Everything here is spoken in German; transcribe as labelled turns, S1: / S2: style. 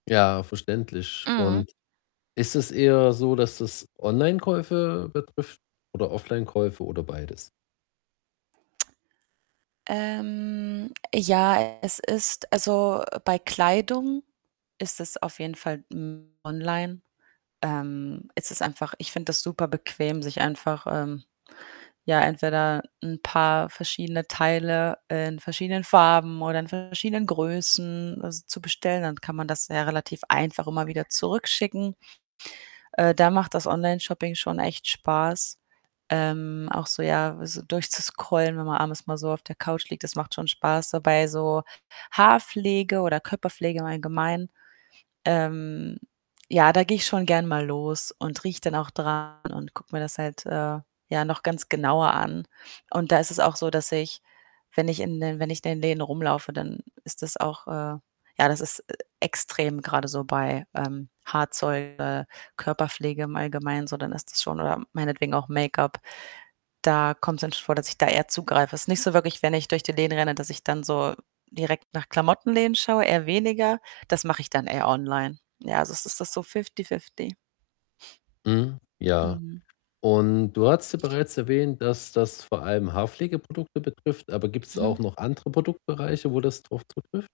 S1: Ja, verständlich,
S2: Mhm.
S1: und ist es eher so, dass das Onlinekäufe betrifft oder Offlinekäufe oder beides?
S2: Ähm, ja, es ist also, bei Kleidung ist es auf jeden Fall, hm, online. Ähm, ist es einfach ich finde das super bequem, sich einfach, ähm, ja, entweder 'n paar verschiedene Teile in verschiedenen Farben oder in verschiedenen Größen s zu bestellen, dann kann man das ja relativ einfach immer wieder zurückschicken. Äh, da macht das Onlineshopping schon echt Spaß, ähm, auch so, ja, so durchzuscrollen, wenn man abends mal so auf der Couch liegt, das macht schon Spaß. Dabei so Haarpflege oder Körperpflege im Allgemeinen, ähm, ja, da gehe ich schon gerne mal los und rieche dann auch dran und gucke mir das halt, äh, ja, noch ganz genauer an und da ist es auch so, dass ich, wenn ich in den wenn ich in den Läden rumlaufe, dann ist das auch, äh, ja das ist e extrem grade so bei, ähm, Haarzeug, äh, Körperpflege im Allgemein so, dann ist das schon oder meinetwegen auch Make-up, da kommt‘s dann schon vor, dass ich da eher zugreife. Ist nicht so wirklich, wenn ich durch die Läden renne, dass ich dann so direkt nach Klamotten-Läden schaue, eher weniger, das mache ich dann eher online. Ja, also, es ist so fifty-fifty.
S1: Mhm, ja
S2: Mhm.
S1: und du hattest bereits erwähnt, dass das vor allem Haarpflege-Produkte betrifft, aber gibt‘s auch
S2: Mhm.
S1: noch andere Produktbereiche, wo das drauf zutrifft?